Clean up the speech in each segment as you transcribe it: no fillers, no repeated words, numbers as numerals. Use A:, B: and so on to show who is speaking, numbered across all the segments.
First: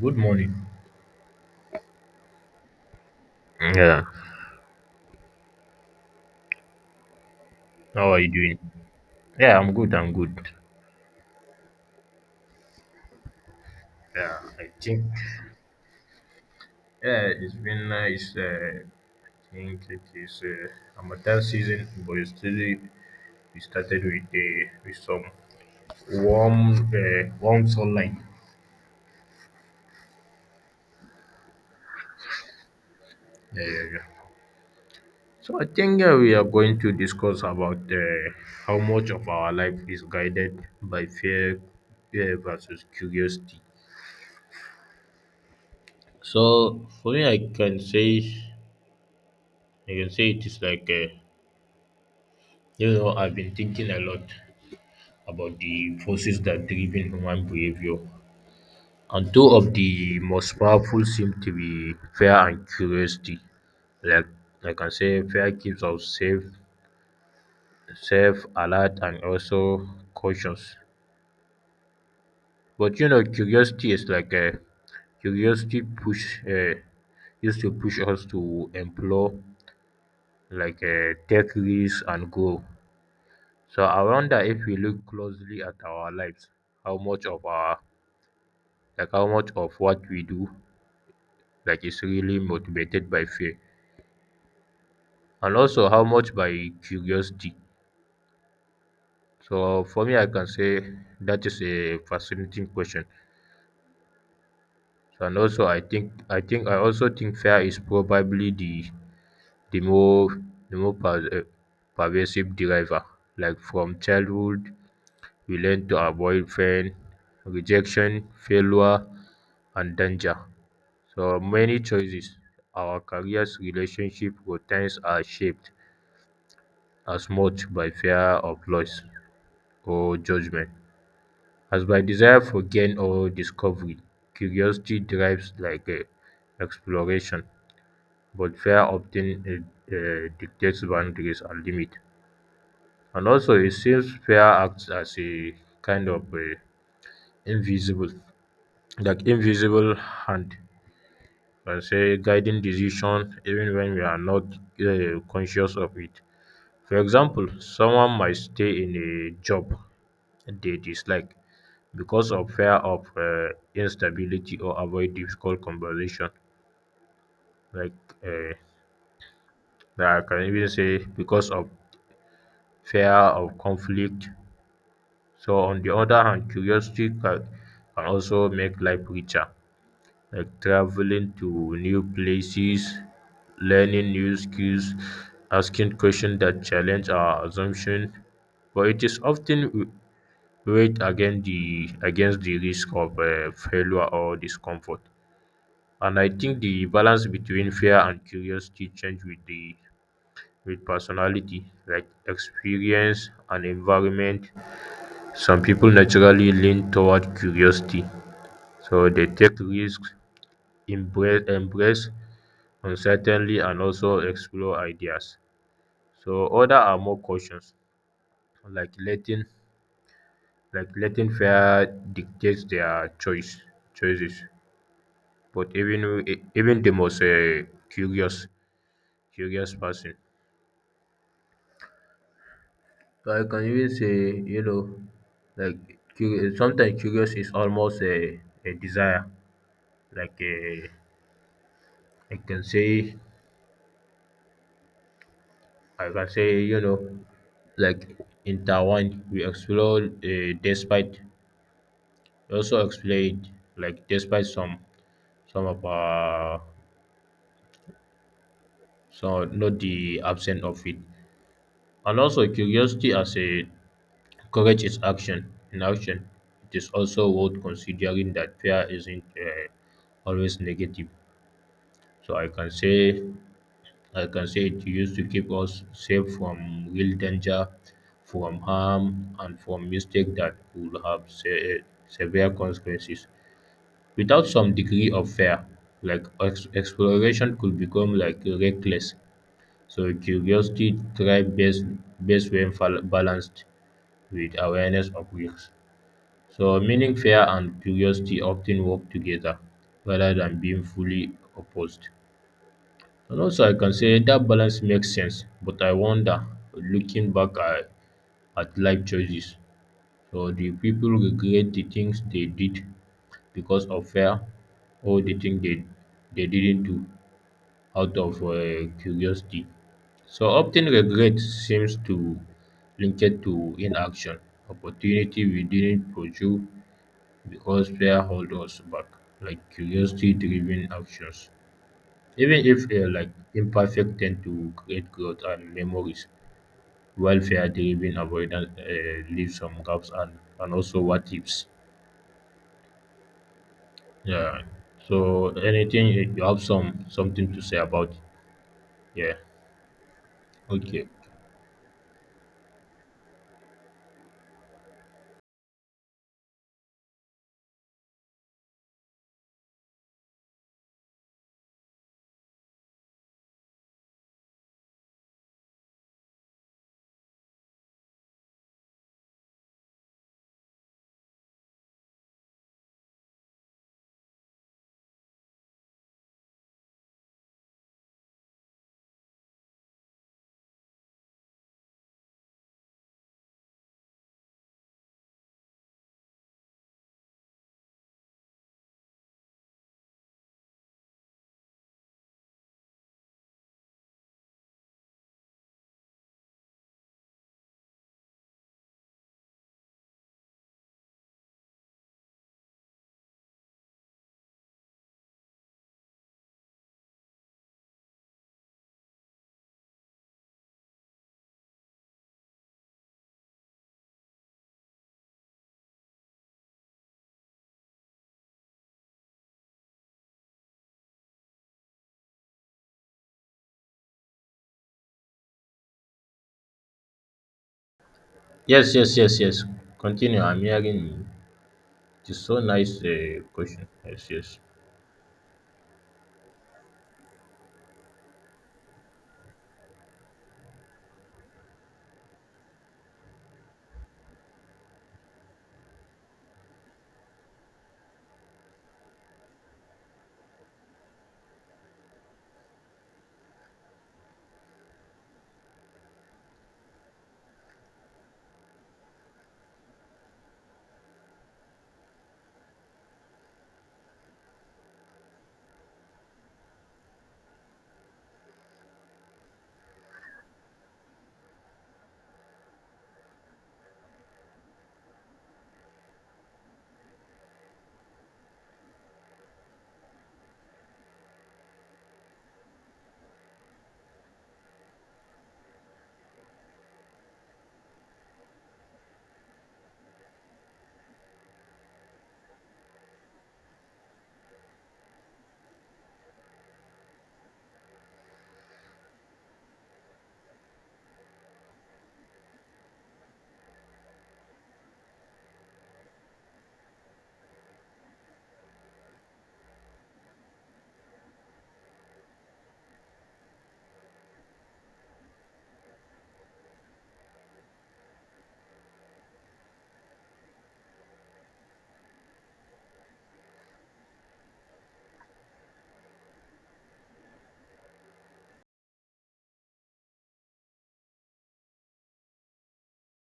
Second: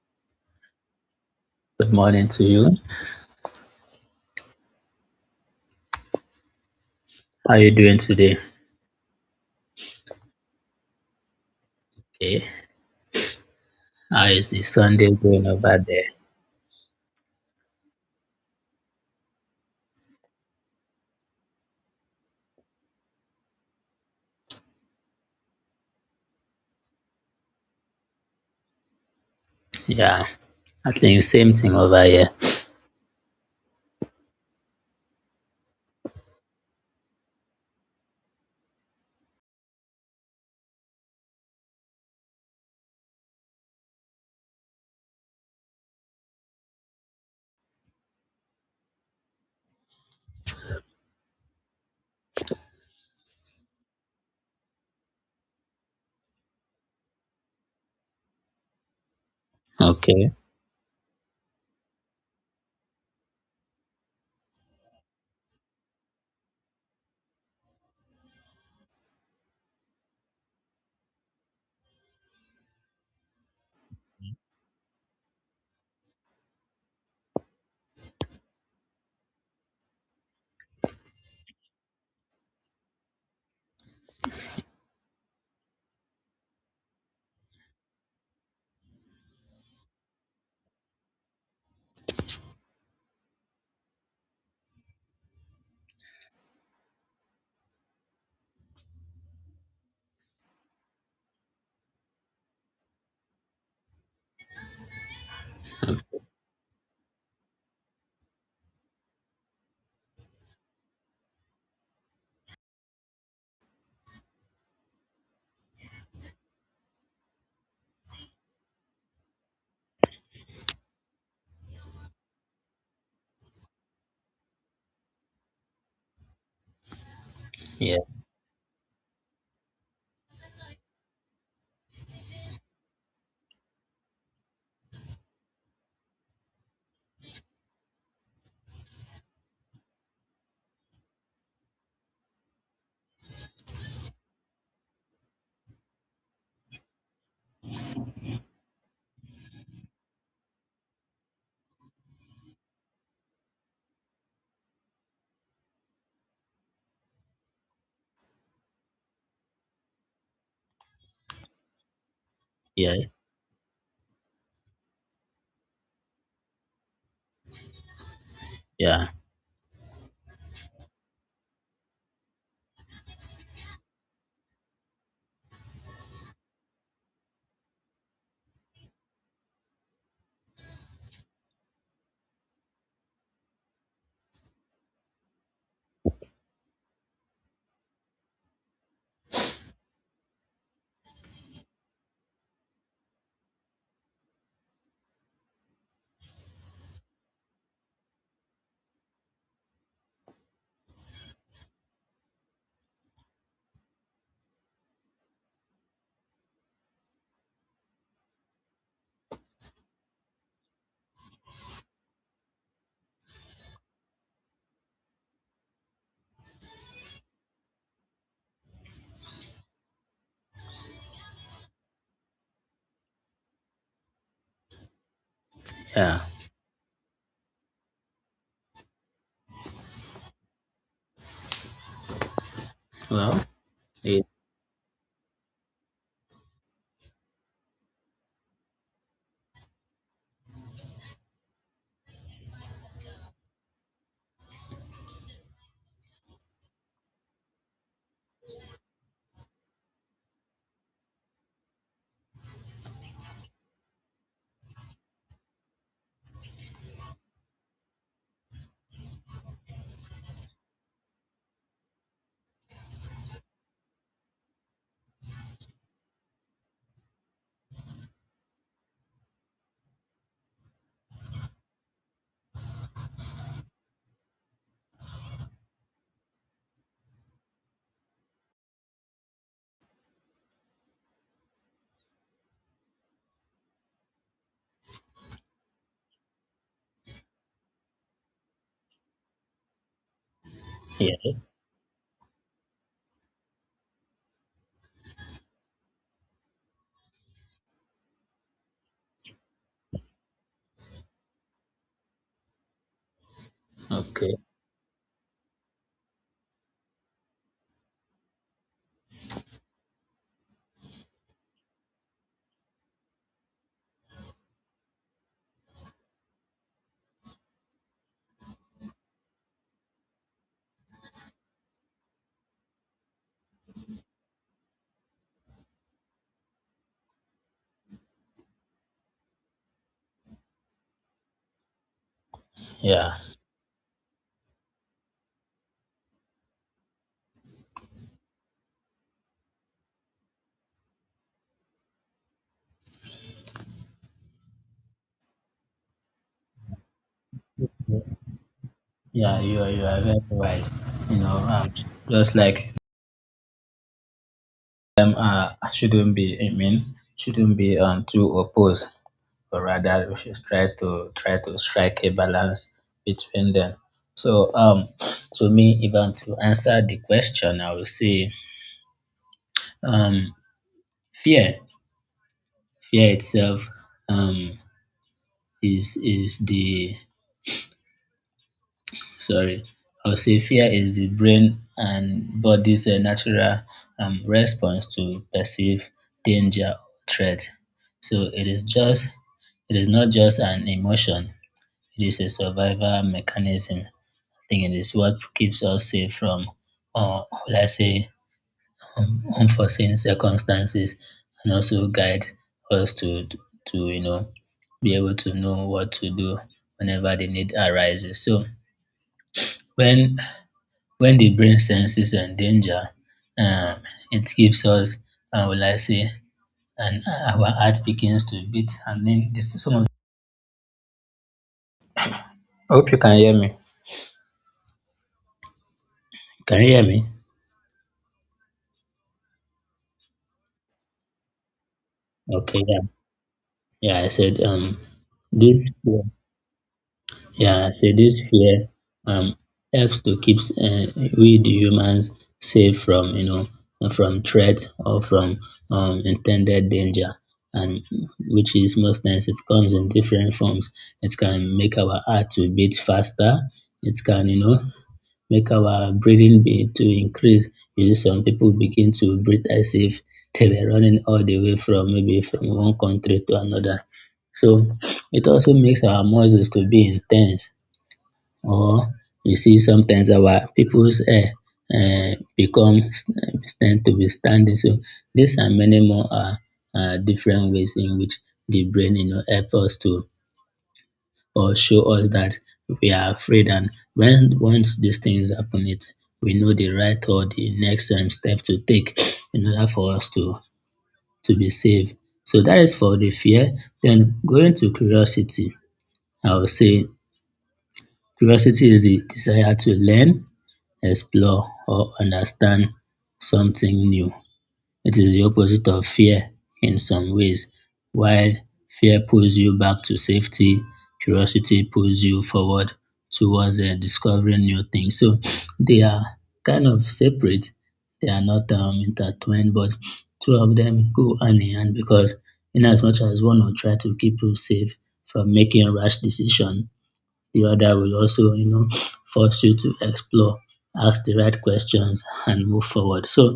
A: Good morning.
B: Good morning to you.
A: Yeah,
B: How are you doing
A: how are you
B: today?
A: doing? Yeah, I'm good.
B: Okay. How
A: Yeah,
B: is the
A: I think
B: Sunday going over there?
A: yeah, it's been nice. I think it is Amatan season, but it's still we started with some warm warm sunlight.
B: Yeah. I think same thing over here.
A: Yeah. So I think we are going to discuss about how much of our life is guided by fear, fear versus curiosity. So for me, I can say it is like. A. You know, I've been thinking a lot about the forces that driven human behavior, and two of the
B: Okay.
A: most powerful seem to be fear and curiosity. Like I can say, fear keeps us safe, safe, alert, and also cautious. But you know, curiosity is like a curiosity push used to push us to explore, like take risks and grow. So I wonder if we look closely at our lives, how much of our how much of what we do like is really motivated by fear and also how much by curiosity. So for me, I can say that is a fascinating question. So, and also I also think fear is probably the the more the more per- uh, pervasive driver, like from childhood we learn to avoid pain, rejection, failure and danger. So many choices, our careers, relationship routines are shaped as much by
B: Yeah.
A: fear of loss or judgment as by desire for gain or discovery. Curiosity drives like exploration, but fear often dictates boundaries and limits. And also, it seems fear acts as a kind of invisible, like invisible hand, and say guiding decision even when we are not conscious of it. For example, someone might stay in a job they dislike because of fear
B: Yeah.
A: of instability, or avoid difficult conversation. Like, uh,
B: Yeah.
A: I can even say because of fear of conflict. So, on the other hand, curiosity can also make life richer, like traveling to new places, learning new skills, asking questions that challenge our assumption. But it is often weighed against the risk of failure or discomfort. And I think the balance between fear and curiosity change with the, with personality, like experience and environment. Some people naturally lean toward curiosity, so they take risks, embrace uncertainty, and also explore ideas. So other are more cautious, like letting like letting fear dictate their choices. But even
B: Yeah.
A: w- even the most curious, curious person. So I
B: Well.
A: can even say,
B: It,
A: you know, like, curi sometimes curious is almost a desire, like, I can say, you know, like, intertwined we explore, despite. Also explained, like despite some of our, some, not the absence of it. And also curiosity as a. Courage is action. In action, it is also worth considering that fear isn't always negative. So I can say it used to keep us safe from real danger, from harm, and from mistake that would have severe consequences. Without some degree of fear, like exploration could become like reckless. So curiosity
B: yes.
A: thrives best when balanced with awareness of risks. So, meaning, fear and curiosity often work together rather than being fully opposed. And also, I can say
B: Okay.
A: that balance makes sense, but I wonder, looking back at life choices, so do people regret the things they did because of fear, or the things they didn't do out of curiosity? So, often regret seems to link it to inaction, opportunity we didn't pursue, because fear hold us back, like curiosity-driven actions. Even if they're
B: Yeah.
A: like imperfect, tend to create growth and memories, while fear-driven avoidance leaves some gaps and also what ifs. Yeah. So anything you have some something to say about it? Yeah.
B: Yeah. You are. You are very right.
A: Okay.
B: You know. Just like I shouldn't be. I mean. Shouldn't be too opposed, or rather we should try to strike a balance between them. So to me, even to answer the question, I would say um fear. Fear itself um is the sorry, I would say fear is the brain and body's natural response to perceived danger or threat. So it is just, it is not just an emotion, it is a survival mechanism. Think it is what keeps us safe from, or let's say, unforeseen circumstances, and also guide us to to be able to know what to do whenever the need arises. So when when the brain senses a danger, um, it gives us, will I say, and our heart begins to beat, and then this is some of. I hope you can hear me. Can you hear me?
A: Yes. Yes. Yes. Yes. Continue. I'm hearing you. It's so
B: Okay, yeah,
A: nice question.
B: yeah. I
A: Yes.
B: said
A: Yes.
B: this. Yeah, so this fear um, helps to keep we the humans safe from from threat or from intended danger, and which is most times it comes in different forms. It can make our heart to beat faster. It can, make our breathing be to increase. You see, some people begin to breathe as if they were running all the way from maybe from one country to another. So it also makes our muscles to be intense, or you see sometimes our people's hair becomes, tend to be standing. So these are many more are different ways in which the brain, help us to or show us that we are afraid, and when once these things happen, it, we know the right or the next step to take in order for us to be safe. So that is for the fear. Then going to curiosity, I would say curiosity is the desire to learn, explore, or understand something new. It is the opposite of fear in some ways. While fear pulls you back to safety, curiosity pulls you forward towards discovering new things. So they are kind of separate, they are not intertwined, but two of them go hand in hand, because in as much as one will try to keep you safe from making rash decision, the other will also, you know, force you to explore, ask the right questions and move forward. So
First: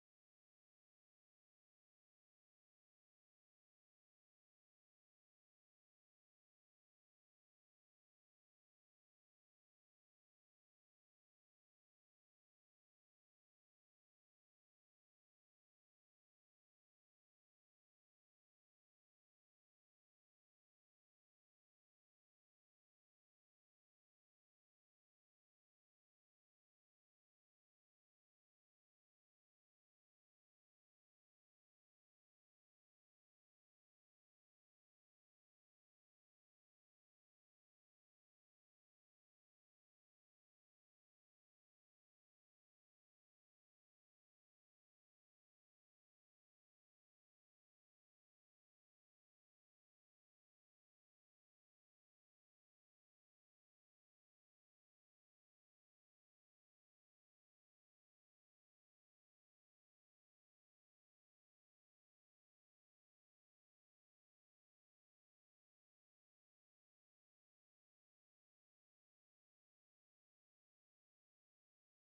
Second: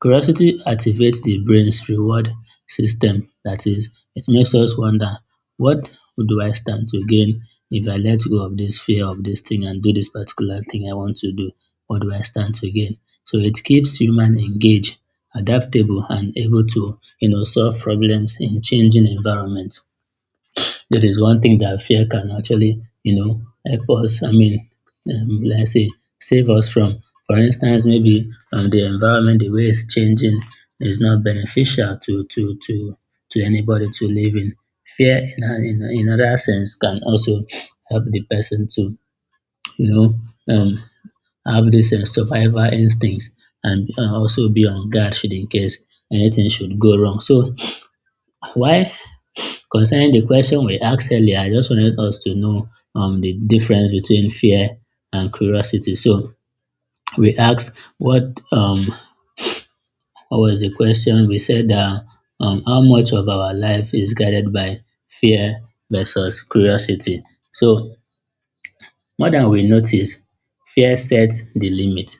B: curiosity activates the brain's reward system. That is, it makes us wonder, what do I stand to gain if I let go of this fear of this thing and do this particular thing I want to do? What do I stand to gain? So it keeps human engaged, adaptable, and able to, you know, solve problems in changing environments. There is one thing that fear can actually, you know, help us, I mean, let's say, save us from. For instance, maybe the environment, the way it's changing, is not beneficial to anybody to live in. Fear, in other sense, can also help the person to, you know, have this survival instincts, and also be on guard should in case anything should go wrong. So why. Concerning the question we asked earlier, I just wanted us to know the difference between fear and curiosity. So we asked what was the question? We said that, how much of our life is guided by fear versus curiosity. So more than we notice, fear sets the limit.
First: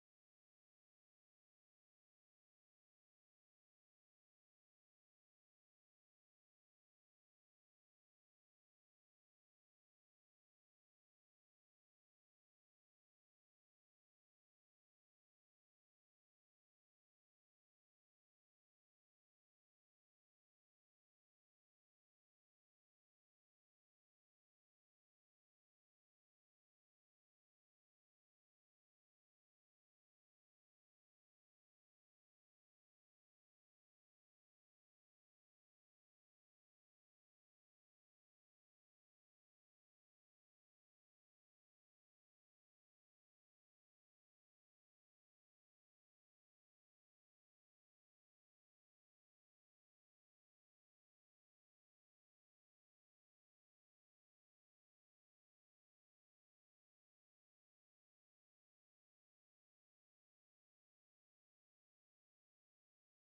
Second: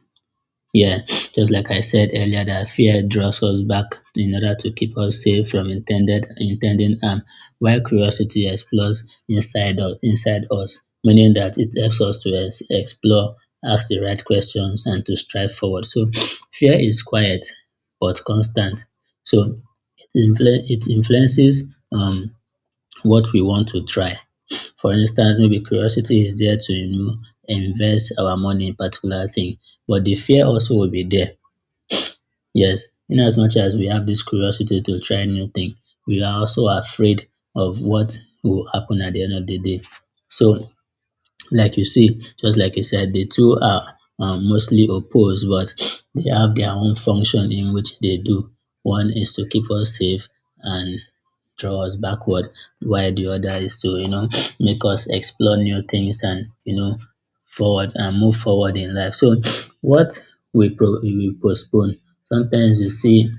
B: Yeah, just like I said earlier, that fear draws us back in order to keep us safe from intended harm, while curiosity explores inside of inside us, meaning that it helps us to explore, ask the right questions, and to strive forward. So, fear is quiet but constant. So it influences what we want to try. For instance, maybe curiosity is there to, you know, invest our money in particular thing, but the fear also will be there. Yes, in as much as we have this curiosity to try new thing, we are also afraid of what will happen at the end of the day. So, like you see, just like you said, the two are mostly opposed, but they have their own function in which they do. One is to keep us safe and draw us backward, while the other is to, you know, make us explore new things, and you know, forward and move forward in life. So what we postpone. Sometimes you see,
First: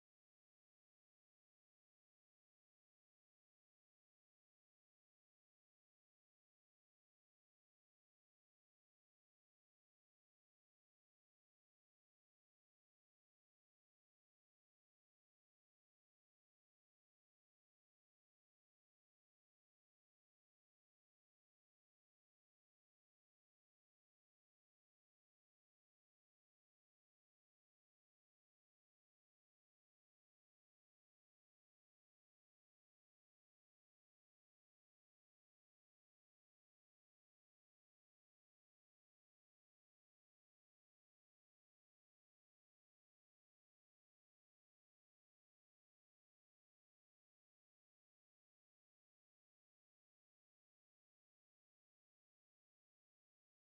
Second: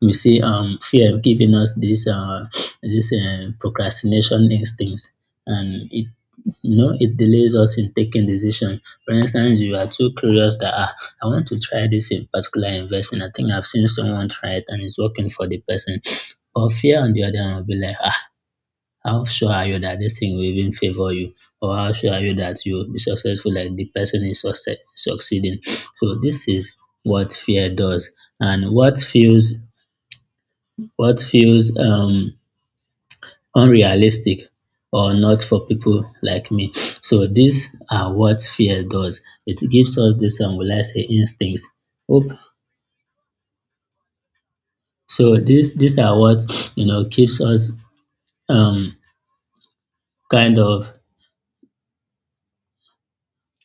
B: we see fear giving us this procrastination instincts, and it, you know, it delays us in taking decision. For instance, you are too curious that, ah, I want to try this in particular investment. I think I've seen someone try it and it's working for the person. But fear on the other hand will be like, ah, how sure are you that this thing will even favor you? Or how sure are you that you will be successful like the person is succeeding? So this is what fear does. And what feels, what feels um unrealistic or not for people like me. So these are what fear does. It gives us this, will I say, instincts. Hope so, these are what, you know, keeps us um kind of.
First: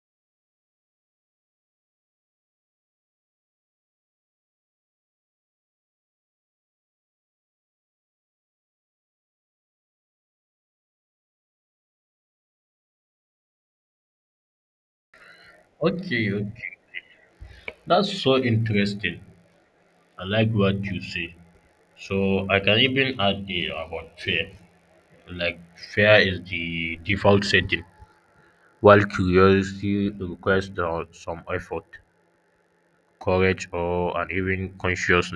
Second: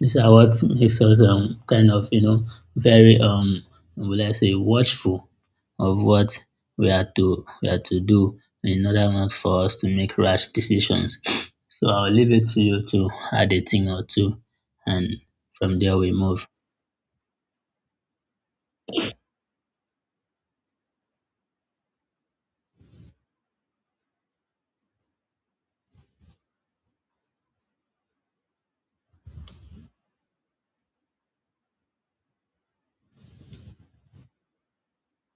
B: These are what makes us kind of, you know, very will I say watchful of what we are to do, in order not for us to make rash decisions. So I'll leave it to you to add a thing or two, and from there we
A: Okay.
B: move.
A: Okay. That's so interesting. I like what you say. So I can even add a about fear. Like fear is the default setting, while curiosity requires some effort, courage, or and even conscious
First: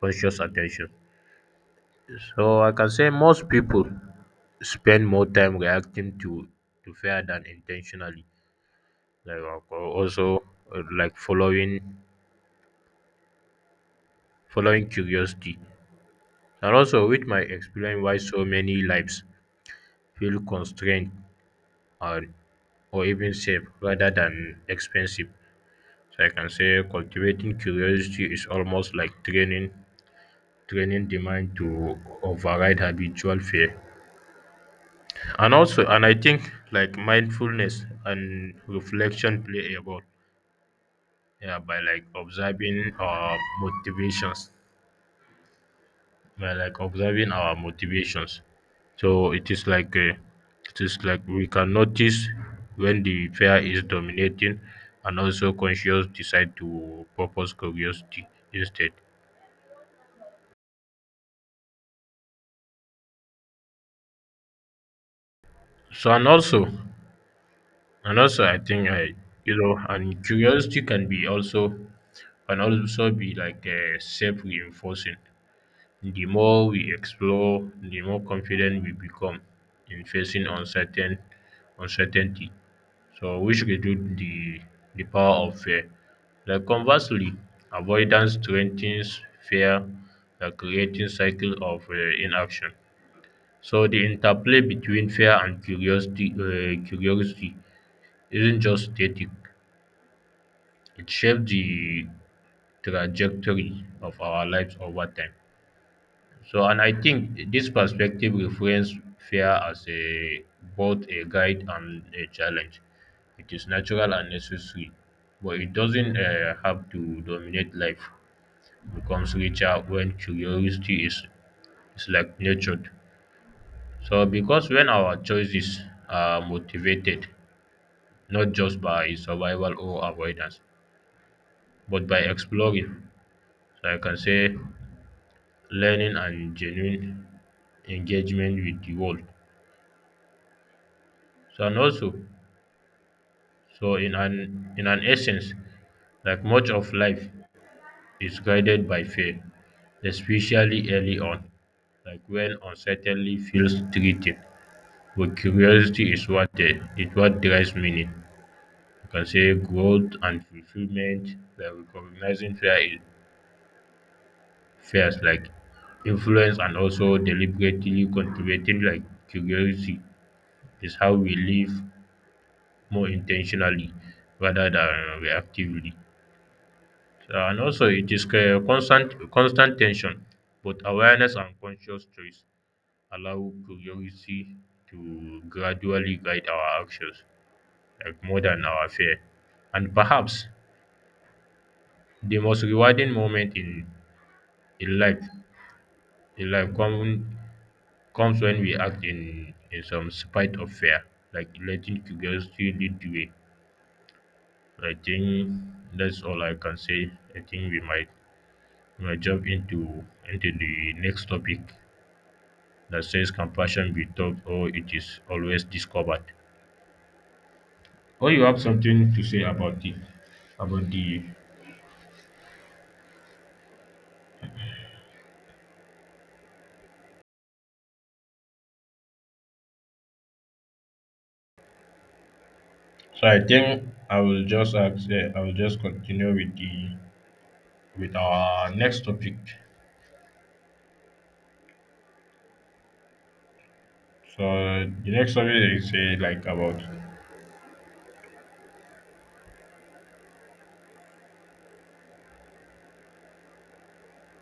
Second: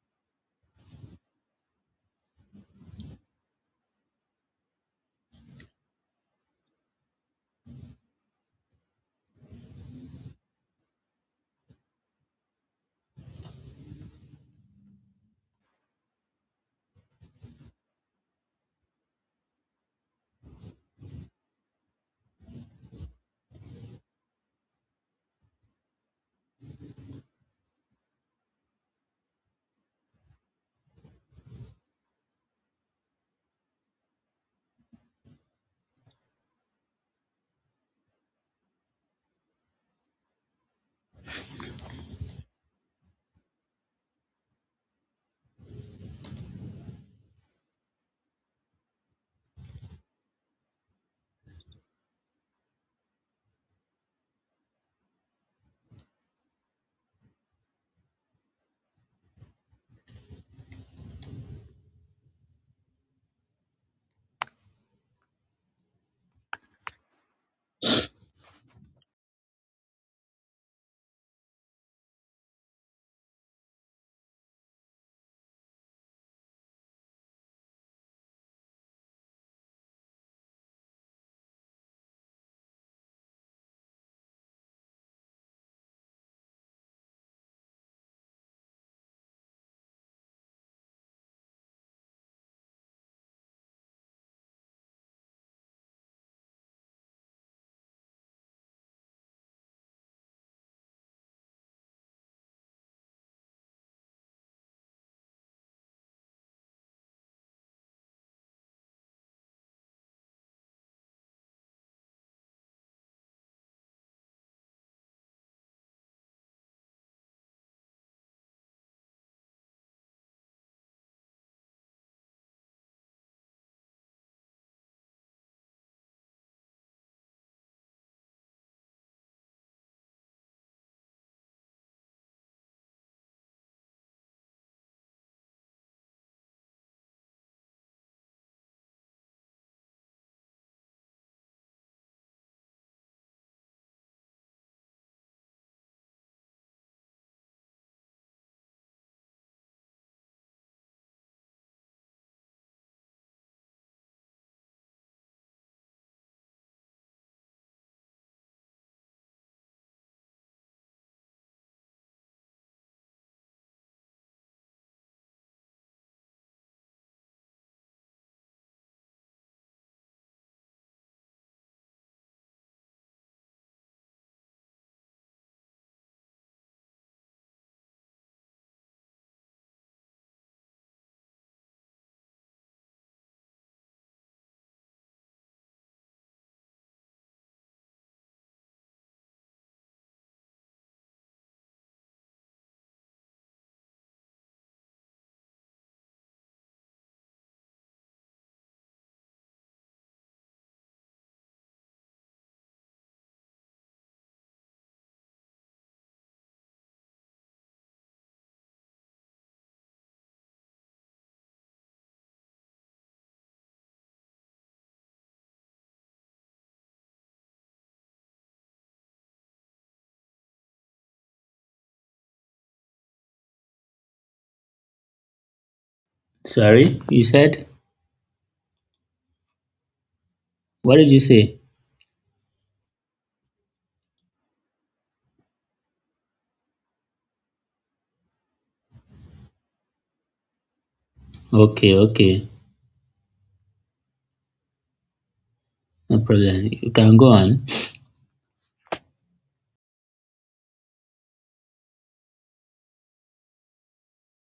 A: conscious attention. So I can say most people spend more time reacting to fear than intentionally. Like uh, also like following curiosity, and also which might explain why so many lives feel constrained or or even safe rather than expensive. So I can say cultivating curiosity is almost like training the mind to override habitual fear. And also, and I think like mindfulness and reflection play a role. Yeah, by like observing our motivations. So it is like it is like we can notice when the fear is dominating, and also conscious decide to purpose curiosity instead. So, and also, and also I think I you know, and curiosity can be also, can also be like self reinforcing. The more we explore, the more confident we become in facing uncertainty. So which reduce the power of fear. Like conversely, avoidance strengthens fear, like creating cycle of inaction. So the interplay between fear and curiosity isn't just static; it shapes the trajectory of our lives over time. So, and I think this perspective reframes fear as a both a guide and a challenge. It is natural and necessary, but it doesn't have to dominate life. It becomes richer when curiosity is like nurtured. So, because when our choices are motivated, not just by survival or avoidance, but by exploring, so I can say learning and genuine engagement with the world. So, and also, so in an essence, like much of life is guided by fear, especially early on, like when uncertainty feels threatening. But curiosity is is what drives meaning. You can say growth and fulfillment, by recognizing fears like influence, and also deliberately cultivating like curiosity is how we live more intentionally rather than reactively. And also, it is a constant tension, but awareness and conscious choice allow curiosity to gradually guide our actions, like more than our fear. And perhaps the most rewarding moment in life, in life comes when we act in some spite of fear, like letting curiosity lead the way. I think that's all I can say. I think we might jump into the next topic. That says, compassion be taught or it is always discovered? Or you have something to say about the.
B: Sorry, you said, what did you say?
A: So I think I will just ask, eh, I will just continue with the, with our next topic.
B: Okay, okay,
A: So the next topic is eh,
B: no
A: like
B: problem.
A: about
B: You can go on.